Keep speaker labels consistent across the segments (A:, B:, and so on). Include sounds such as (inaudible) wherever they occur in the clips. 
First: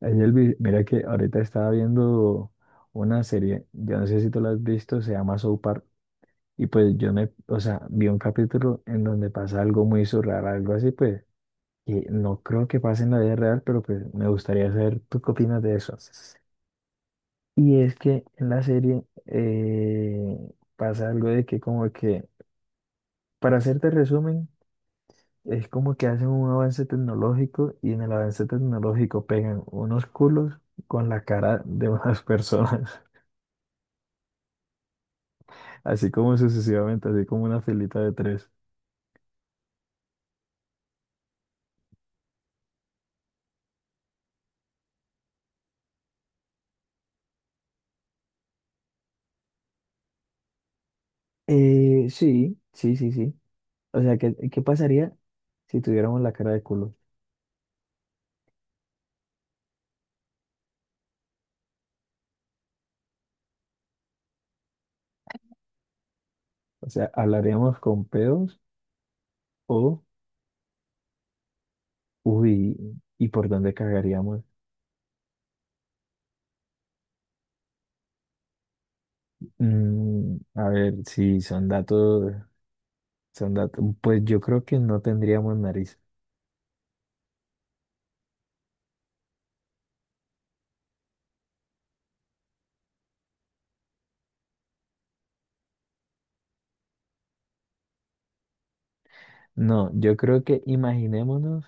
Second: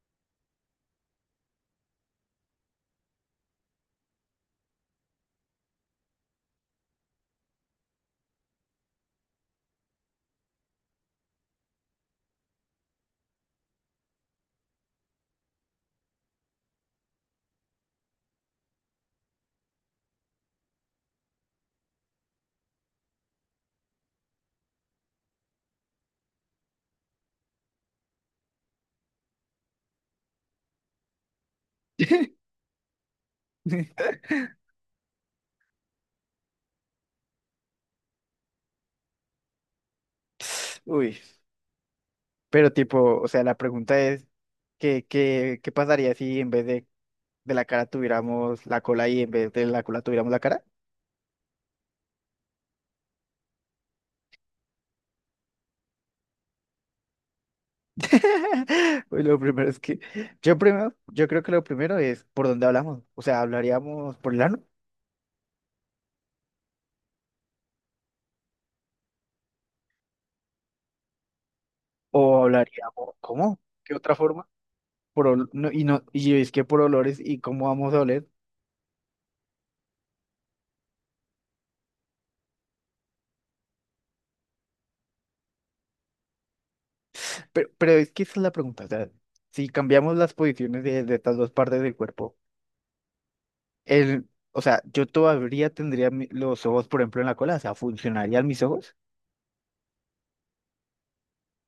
A: Ey, Elvis, mira que ahorita estaba viendo una serie, yo no sé si tú la has visto, se llama South Park. Y pues o sea, vi un capítulo en donde pasa algo muy surreal, algo así, pues, que no creo que pase en la vida real, pero pues me gustaría saber tú qué opinas de eso. Y es que en la serie pasa algo de que como que, para hacerte resumen, es como que hacen un avance tecnológico y en el avance tecnológico pegan unos culos con la cara de (laughs) unas
B: (laughs)
A: personas. Así como sucesivamente, así como una filita de tres.
B: Uy, pero tipo, o sea, la pregunta es, ¿Qué pasaría si en vez de la cara tuviéramos la cola y en vez de la cola tuviéramos la cara?
A: Sí, sí, sí, sí. O sea, ¿qué, qué pasaría si tuviéramos la cara de culo?
B: (laughs) Uy, lo primero es que, yo creo que lo primero es por dónde hablamos, o sea, ¿hablaríamos por el ano?
A: O sea, ¿hablaríamos con pedos o,
B: ¿O
A: uy,
B: hablaríamos,
A: ¿y por
B: cómo?
A: dónde
B: ¿Qué otra
A: cagaríamos?
B: forma? No, y no, y es que por olores y cómo vamos a oler.
A: A ver, si son datos, son datos, pues yo creo que no tendríamos nariz.
B: Pero es que esa es la pregunta, o sea, si cambiamos las posiciones de estas dos partes del cuerpo. El, o sea, yo todavía tendría los ojos, por ejemplo, en la cola, o sea, ¿funcionarían mis ojos?
A: No, yo creo que imaginémonos,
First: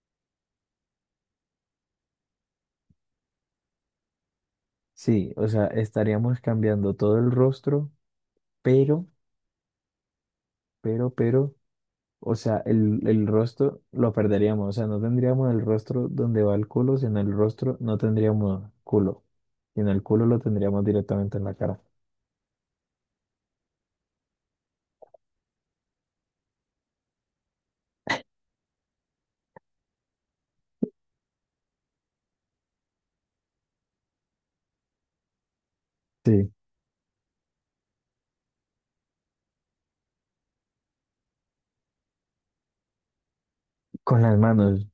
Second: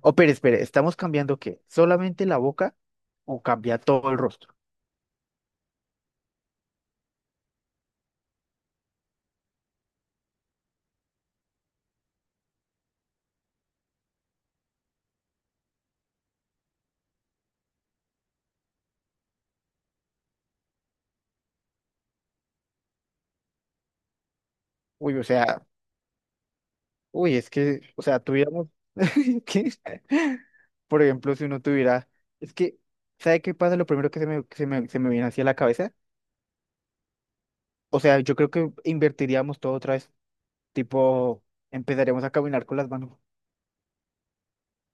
B: Oh, pero espere, ¿estamos cambiando qué? ¿Solamente la boca o cambia todo el rostro?
A: sí, o sea, estaríamos cambiando todo el rostro, pero, pero. O sea, el rostro lo perderíamos. O sea, no tendríamos el rostro donde va el culo, sino el rostro no tendríamos culo. Sino el culo lo tendríamos directamente en la cara.
B: Uy, o sea, uy, es que, o sea, tuviéramos, (laughs) ¿qué? Por ejemplo, si uno tuviera, es que, ¿sabe qué pasa? Lo primero que se me viene hacia la cabeza,
A: Sí,
B: o sea, yo creo que invertiríamos todo otra vez, tipo, empezaríamos a caminar con las manos.
A: con las manos.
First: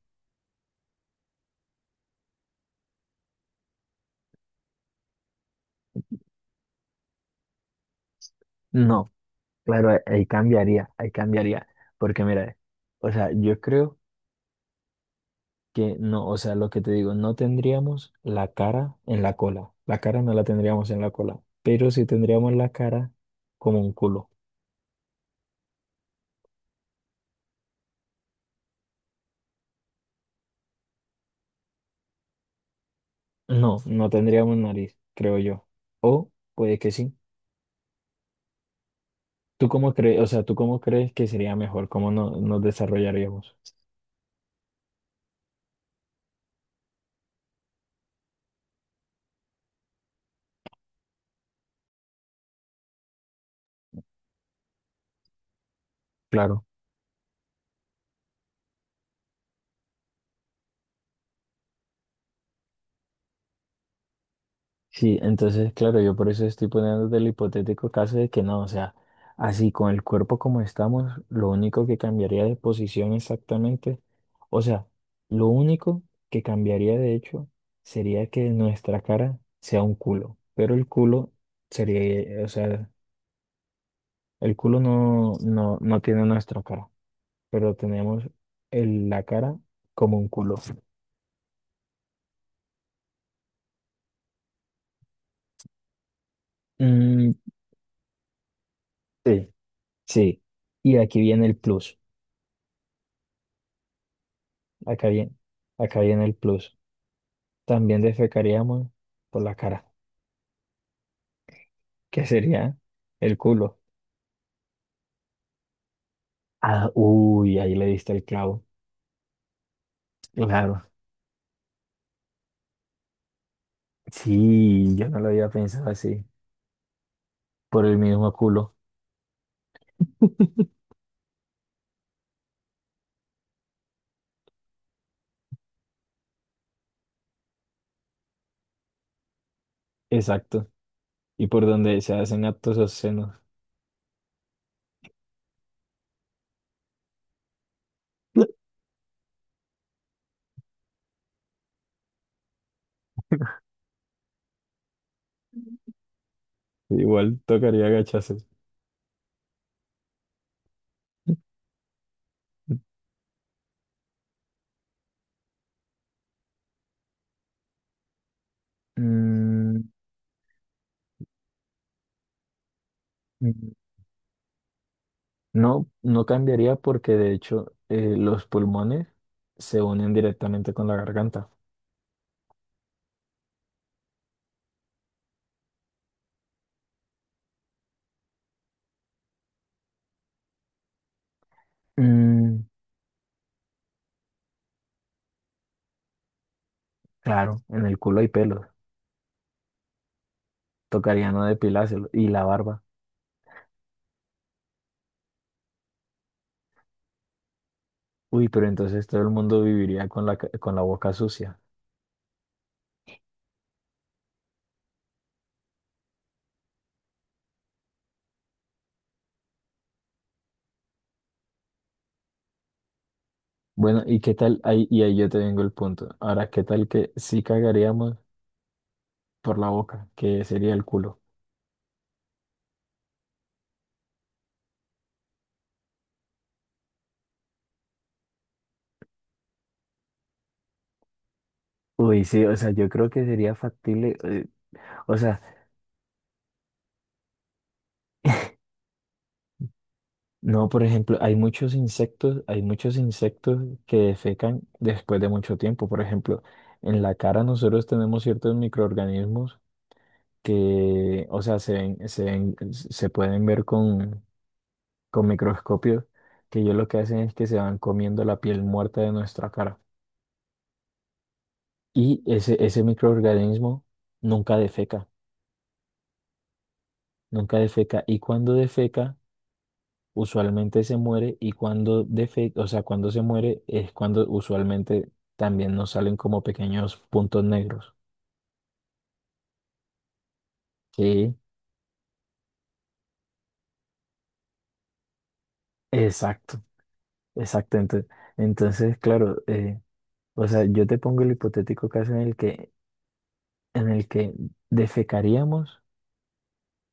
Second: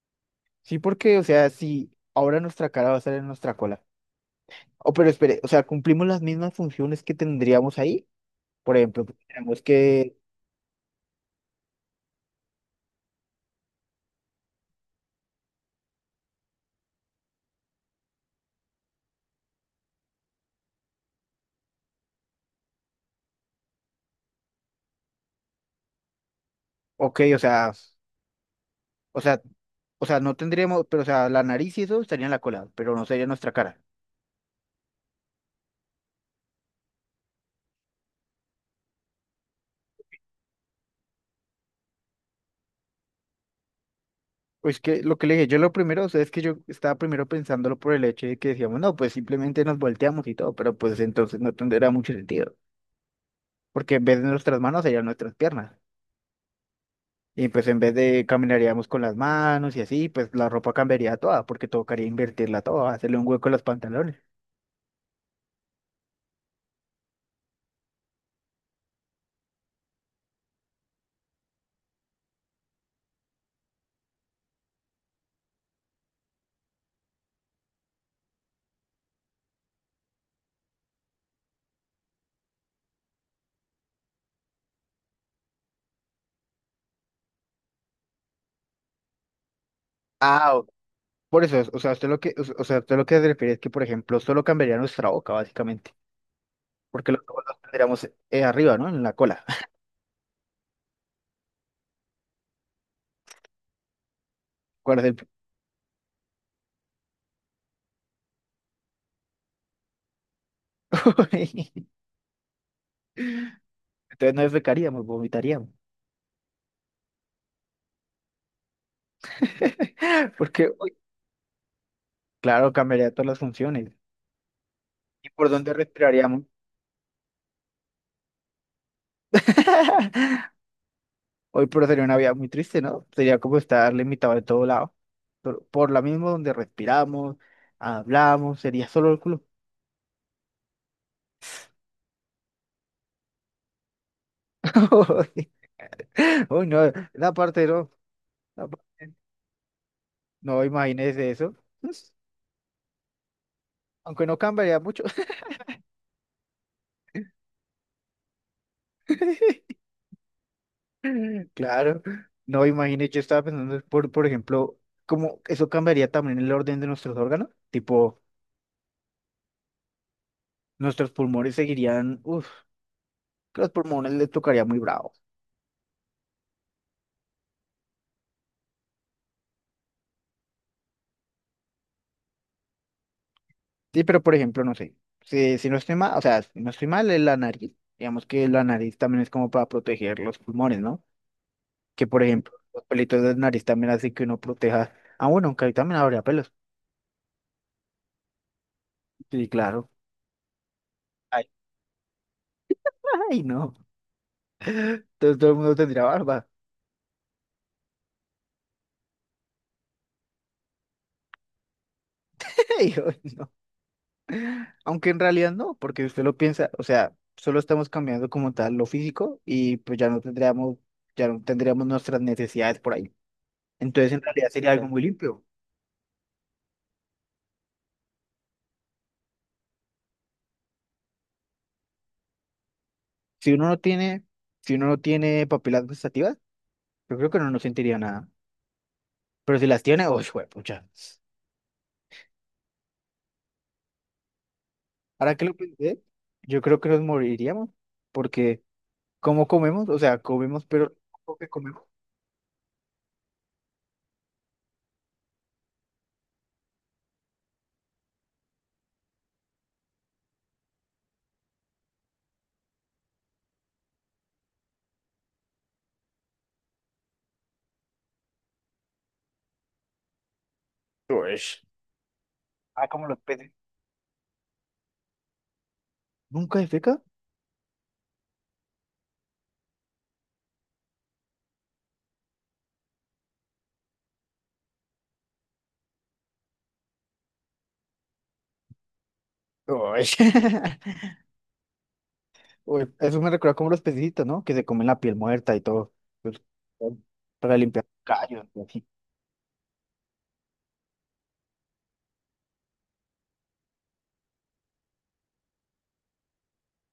B: Sí, porque, o sea, si ahora nuestra cara va a estar en nuestra cola. Oh, pero espere, o sea, cumplimos las mismas funciones que tendríamos ahí. Por ejemplo,
A: No,
B: tenemos
A: claro, ahí
B: que,
A: ahí cambiaría, ahí cambiaría. Porque mira, o sea, yo creo que no, o sea, lo que te digo, no tendríamos la cara en la cola. La cara no la tendríamos en la cola, pero sí tendríamos la cara como un culo.
B: ok, o sea, o sea, o sea, no tendríamos, pero o sea, la nariz y eso estaría en la cola, pero no sería nuestra
A: No,
B: cara.
A: no tendríamos nariz, creo yo. O puede que sí. ¿Tú cómo crees, o sea, tú cómo crees que sería mejor? ¿Cómo no, nos desarrollaríamos?
B: Pues que lo que le dije, yo lo primero, o sea, es que yo estaba primero pensándolo por el hecho de que decíamos, no, pues simplemente nos volteamos y todo, pero pues entonces no tendría mucho sentido, porque en vez de nuestras manos serían nuestras piernas.
A: Claro.
B: Y pues en vez de caminaríamos con las manos y así, pues la ropa cambiaría toda, porque tocaría invertirla toda, hacerle un hueco a los pantalones.
A: Sí, entonces, claro, yo por eso estoy poniendo del hipotético caso de que no, o sea, así con el cuerpo como estamos, lo único que cambiaría de posición exactamente, o sea, lo único que cambiaría de hecho sería que nuestra cara sea un culo, pero el culo sería, o sea, el culo no tiene nuestra cara, pero tenemos la cara como un culo.
B: Ah, por eso, o sea, usted lo que, o sea, usted lo que se refiere es que, por ejemplo, solo cambiaría nuestra boca, básicamente, porque los
A: Mm,
B: ojos los tendríamos arriba, ¿no? En la cola.
A: sí,
B: (laughs)
A: sí. Y aquí viene el plus.
B: ¿Cuál es
A: Acá
B: el punto?
A: viene, acá viene el plus. También defecaríamos por la cara,
B: (laughs)
A: (laughs) que sería el culo.
B: Entonces no defecaríamos, vomitaríamos.
A: Ah, uy, ahí le diste el clavo.
B: (laughs) Porque,
A: Claro.
B: uy, claro, cambiaría todas las funciones.
A: Sí, yo no lo
B: ¿Y
A: había
B: por dónde
A: pensado así.
B: respiraríamos?
A: Por el mismo culo.
B: (laughs) Hoy por sería una vida muy triste, ¿no? Sería como estar limitado de todo lado. Por la misma donde respiramos, hablamos, sería solo el culo.
A: Exacto. Y por donde se hacen actos obscenos.
B: (laughs) Uy, no, la parte no.
A: (laughs)
B: Esa parte no, imagínese eso. (laughs) Aunque no cambiaría mucho.
A: Igual tocaría agacharse.
B: (laughs) Claro. No,
A: (laughs)
B: imagínese, yo estaba pensando, por ejemplo, cómo eso cambiaría también el orden de nuestros órganos. Tipo,
A: Mm,
B: nuestros pulmones seguirían, uff, los
A: mm,
B: pulmones les tocaría muy bravo.
A: no, no cambiaría porque de hecho los pulmones se unen directamente con la garganta.
B: Sí, pero por ejemplo, no sé, si no estoy mal, o sea, si no estoy mal, es la nariz. Digamos que la nariz también es como para proteger los pulmones, ¿no? Que por ejemplo,
A: Mm,
B: los pelitos de la nariz también hacen que uno proteja. Ah, bueno, aunque ahí también habría pelos.
A: claro, en el culo hay pelos.
B: Sí, claro.
A: Tocaría no
B: Ay,
A: depilárselo. Y la barba.
B: (laughs) ay, no. Entonces todo el mundo tendría barba.
A: Uy, pero entonces todo el mundo viviría con la, con la boca sucia.
B: (laughs) Y yo, no. Aunque en realidad no, porque usted lo piensa, o sea, solo estamos cambiando como tal lo físico y pues ya no tendríamos nuestras necesidades por ahí.
A: Bueno,
B: Entonces
A: ¿y
B: en
A: qué
B: realidad
A: tal?
B: sería algo
A: Ahí,
B: claro, muy
A: y ahí
B: libre.
A: yo te vengo el punto. Ahora, ¿qué tal que sí cagaríamos por la boca, que sería el culo?
B: Si uno no tiene, si uno no tiene papilas gustativas, yo creo que no, nos sentiría nada. Pero si las tiene, oh, pucha.
A: Uy, sí, o sea, yo creo que sería factible. O
B: Ahora
A: sea,
B: que lo pensé, yo creo que nos moriríamos, porque ¿cómo comemos? O sea, comemos,
A: no, por
B: pero lo
A: ejemplo, hay
B: poco que
A: muchos
B: comemos.
A: insectos, hay muchos insectos que defecan después de mucho tiempo. Por ejemplo, en la cara nosotros tenemos ciertos microorganismos que, o sea, se pueden ver con microscopios, que ellos lo que hacen es que se van comiendo la piel muerta de nuestra cara.
B: Ush.
A: Y ese
B: Ah, como los peces.
A: microorganismo nunca defeca,
B: ¿Nunca defeca?
A: nunca defeca. Y cuando defeca, usualmente se muere. Y cuando defeca, o sea, cuando se muere es cuando usualmente también nos salen como pequeños puntos negros.
B: Ush. (laughs)
A: Sí,
B: Uy, eso me recuerda como los pececitos, ¿no? Que se comen la piel muerta y todo. Pues,
A: exacto,
B: para
A: exacto.
B: limpiar callos y así.
A: Entonces, claro, o sea, yo te pongo el hipotético caso en el que defecaríamos,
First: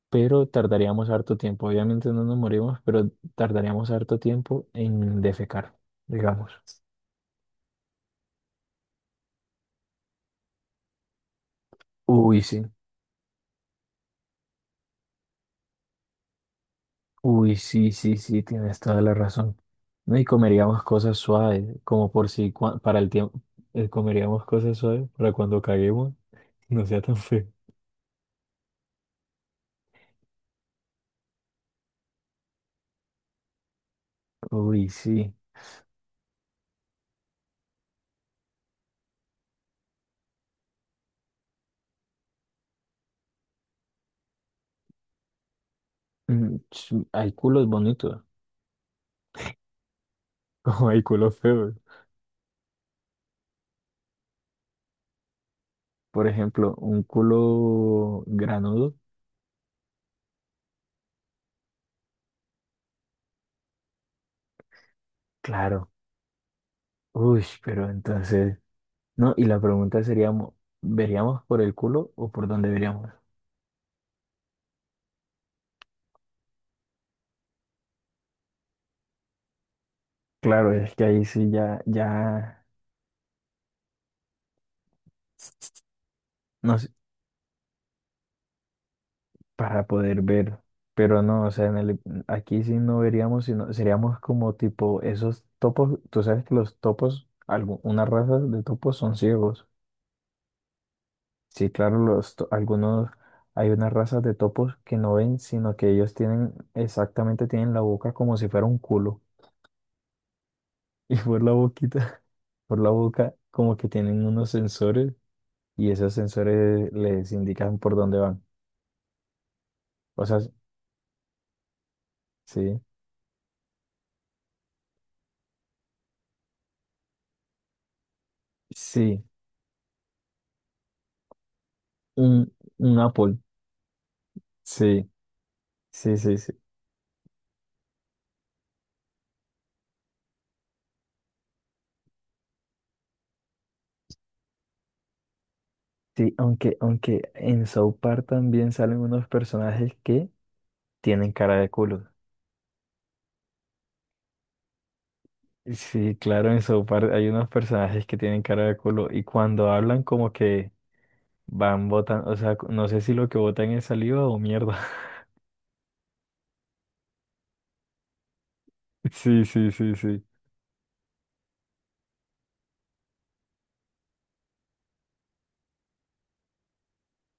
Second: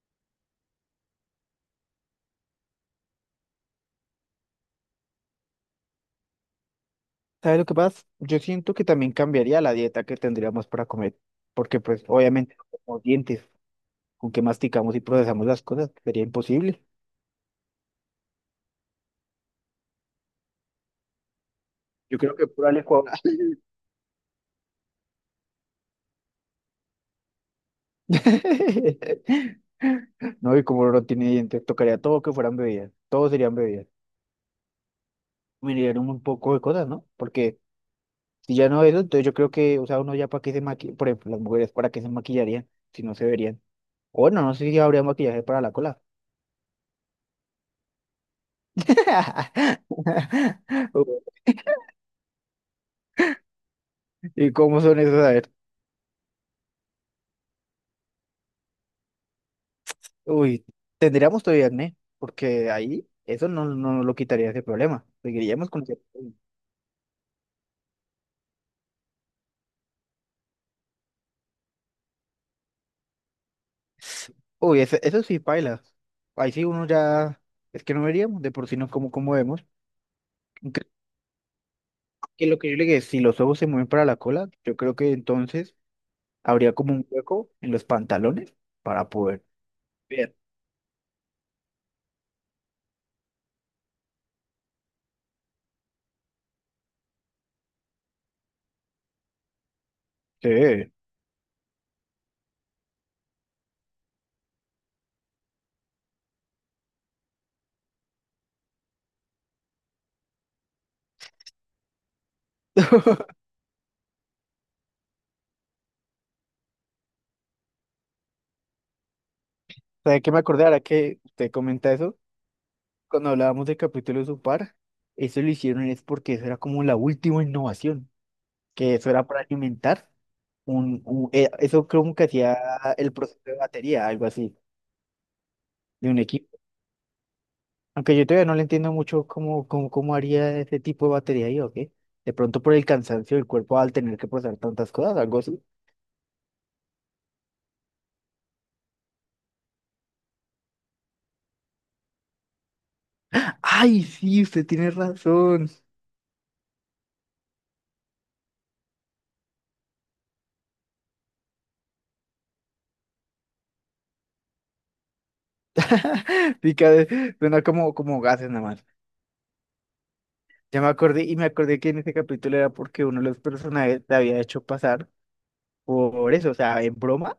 A: pero tardaríamos harto tiempo. Obviamente no nos morimos, pero tardaríamos harto tiempo en defecar, digamos.
B: ¿Sabes lo que pasa? Yo siento que también cambiaría la dieta que tendríamos para comer. Porque, pues,
A: Uy,
B: obviamente,
A: sí,
B: como dientes, con que masticamos y procesamos las cosas, sería imposible.
A: uy, sí, sí, sí, tienes toda la razón. No, y comeríamos cosas suaves, como
B: Yo
A: por
B: creo que
A: si
B: pura
A: para el
B: licuadora.
A: tiempo, comeríamos cosas suaves para cuando caguemos, (laughs) no sea tan feo.
B: (laughs) No, y como no tiene dientes, tocaría todo que fueran bebidas. Todo serían bebidas.
A: Uy, sí.
B: Mirarían un poco de cosas, ¿no? Porque si ya no eso, entonces yo creo que, o sea, uno ya para qué se maquilla, por ejemplo, las mujeres para qué se maquillarían si no se verían. O bueno, no sé si habría maquillaje para la cola.
A: Hay culos bonitos,
B: (laughs)
A: (laughs) como hay culos feos.
B: ¿Y cómo son esos? A ver,
A: Por ejemplo, un culo granudo,
B: uy, tendríamos todavía acné, porque ahí eso no, no nos lo quitaría ese problema. Seguiríamos con
A: claro.
B: cierto problema.
A: Uy, pero entonces, no, y la pregunta sería, ¿veríamos por el culo o por dónde veríamos?
B: Uy, eso sí, paila. Ahí sí uno ya, es que no veríamos, de por sí no como, como vemos.
A: Claro,
B: Creo
A: es que ahí sí ya,
B: que lo
A: ya,
B: que yo le dije, si los ojos se mueven para la cola, yo creo que entonces habría
A: no sé,
B: como un hueco en los pantalones para poder
A: para poder
B: ver.
A: ver, pero no, o sea, en el, aquí sí no veríamos, sino seríamos como tipo esos topos, tú sabes que los topos, unas razas de topos son ciegos.
B: Sí.
A: Sí, claro, los, algunos, hay unas razas de topos que no ven, sino que ellos tienen, exactamente tienen la boca como si fuera un culo. (laughs) Y por la boquita, por la
B: (laughs)
A: boca, como que tienen unos sensores y esos sensores les indican por dónde van.
B: ¿Sabe
A: O
B: qué
A: sea,
B: me acordé ahora que usted comenta eso?
A: sí,
B: Cuando hablábamos del capítulo de Supar, eso lo hicieron es porque eso era como la última innovación, que eso
A: sí,
B: era para alimentar un, eso creo que
A: un,
B: hacía
A: un
B: el
A: Apple,
B: proceso de batería, algo así,
A: sí,
B: de
A: sí,
B: un
A: sí, sí.
B: equipo. Aunque yo todavía no le entiendo mucho cómo, cómo haría ese tipo de batería yo, ¿qué? De pronto por el cansancio del cuerpo al tener que procesar tantas cosas, algo así.
A: Sí, aunque, aunque en South Park también salen unos personajes que tienen cara de culo.
B: Ay, sí, usted tiene razón.
A: Sí, claro, en South Park hay unos personajes que tienen cara de culo y cuando hablan como que van botan, o sea, no sé si lo que botan es saliva o mierda. (laughs)
B: (laughs) Suena como, como gases nada más.
A: Sí, sí, sí, sí.
B: Ya me acordé y me acordé que en ese capítulo era porque uno de los personajes te había hecho pasar por eso, o sea, en broma,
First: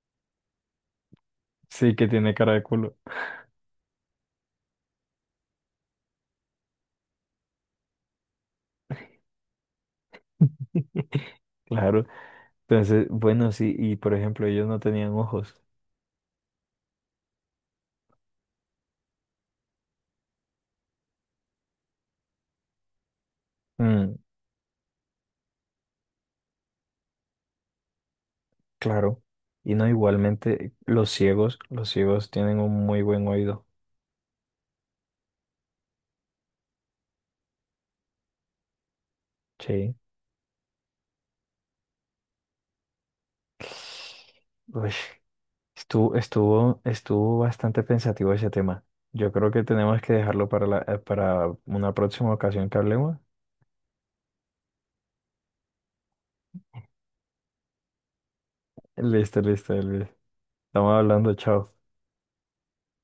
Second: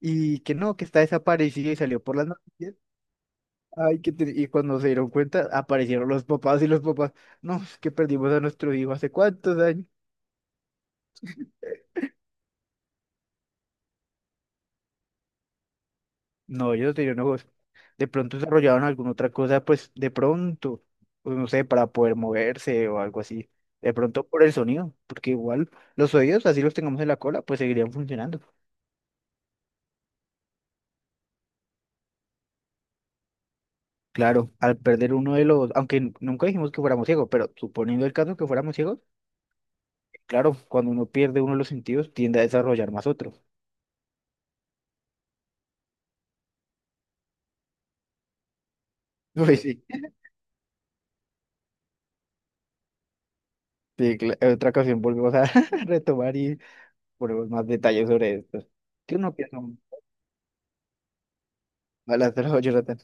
B: y que no, que está desaparecido y
A: Sí,
B: salió
A: que
B: por las
A: tiene cara de
B: noticias.
A: culo.
B: Ay, y cuando se dieron cuenta, aparecieron los papás y los papás, no, es que perdimos a nuestro hijo hace cuántos años.
A: (laughs) Claro. Entonces, bueno, sí, y por ejemplo, ellos no tenían ojos.
B: No, ellos tenían ojos. De pronto desarrollaban alguna otra cosa, pues de pronto, pues, no sé, para poder moverse o algo así. De
A: Mm,
B: pronto por el sonido, porque igual los oídos, así los tengamos en la cola, pues seguirían funcionando.
A: claro. Y no, igualmente, los ciegos tienen un muy buen oído.
B: Claro, al perder uno de los, nunca dijimos que fuéramos ciegos, pero suponiendo el caso que fuéramos ciegos,
A: Sí.
B: claro, cuando uno pierde uno de los sentidos, tiende a desarrollar más otro.
A: Uy, estuvo bastante pensativo ese tema. Yo
B: (laughs)
A: creo
B: Uy,
A: que
B: sí,
A: tenemos que dejarlo para la, para una próxima ocasión que hablemos.
B: sí, en otra ocasión volvemos a (laughs) retomar y ponemos más detalles sobre esto. ¿Qué uno
A: Listo,
B: piensa?
A: listo, Elvis. Estamos hablando, chao.
B: Hola, Jonathan.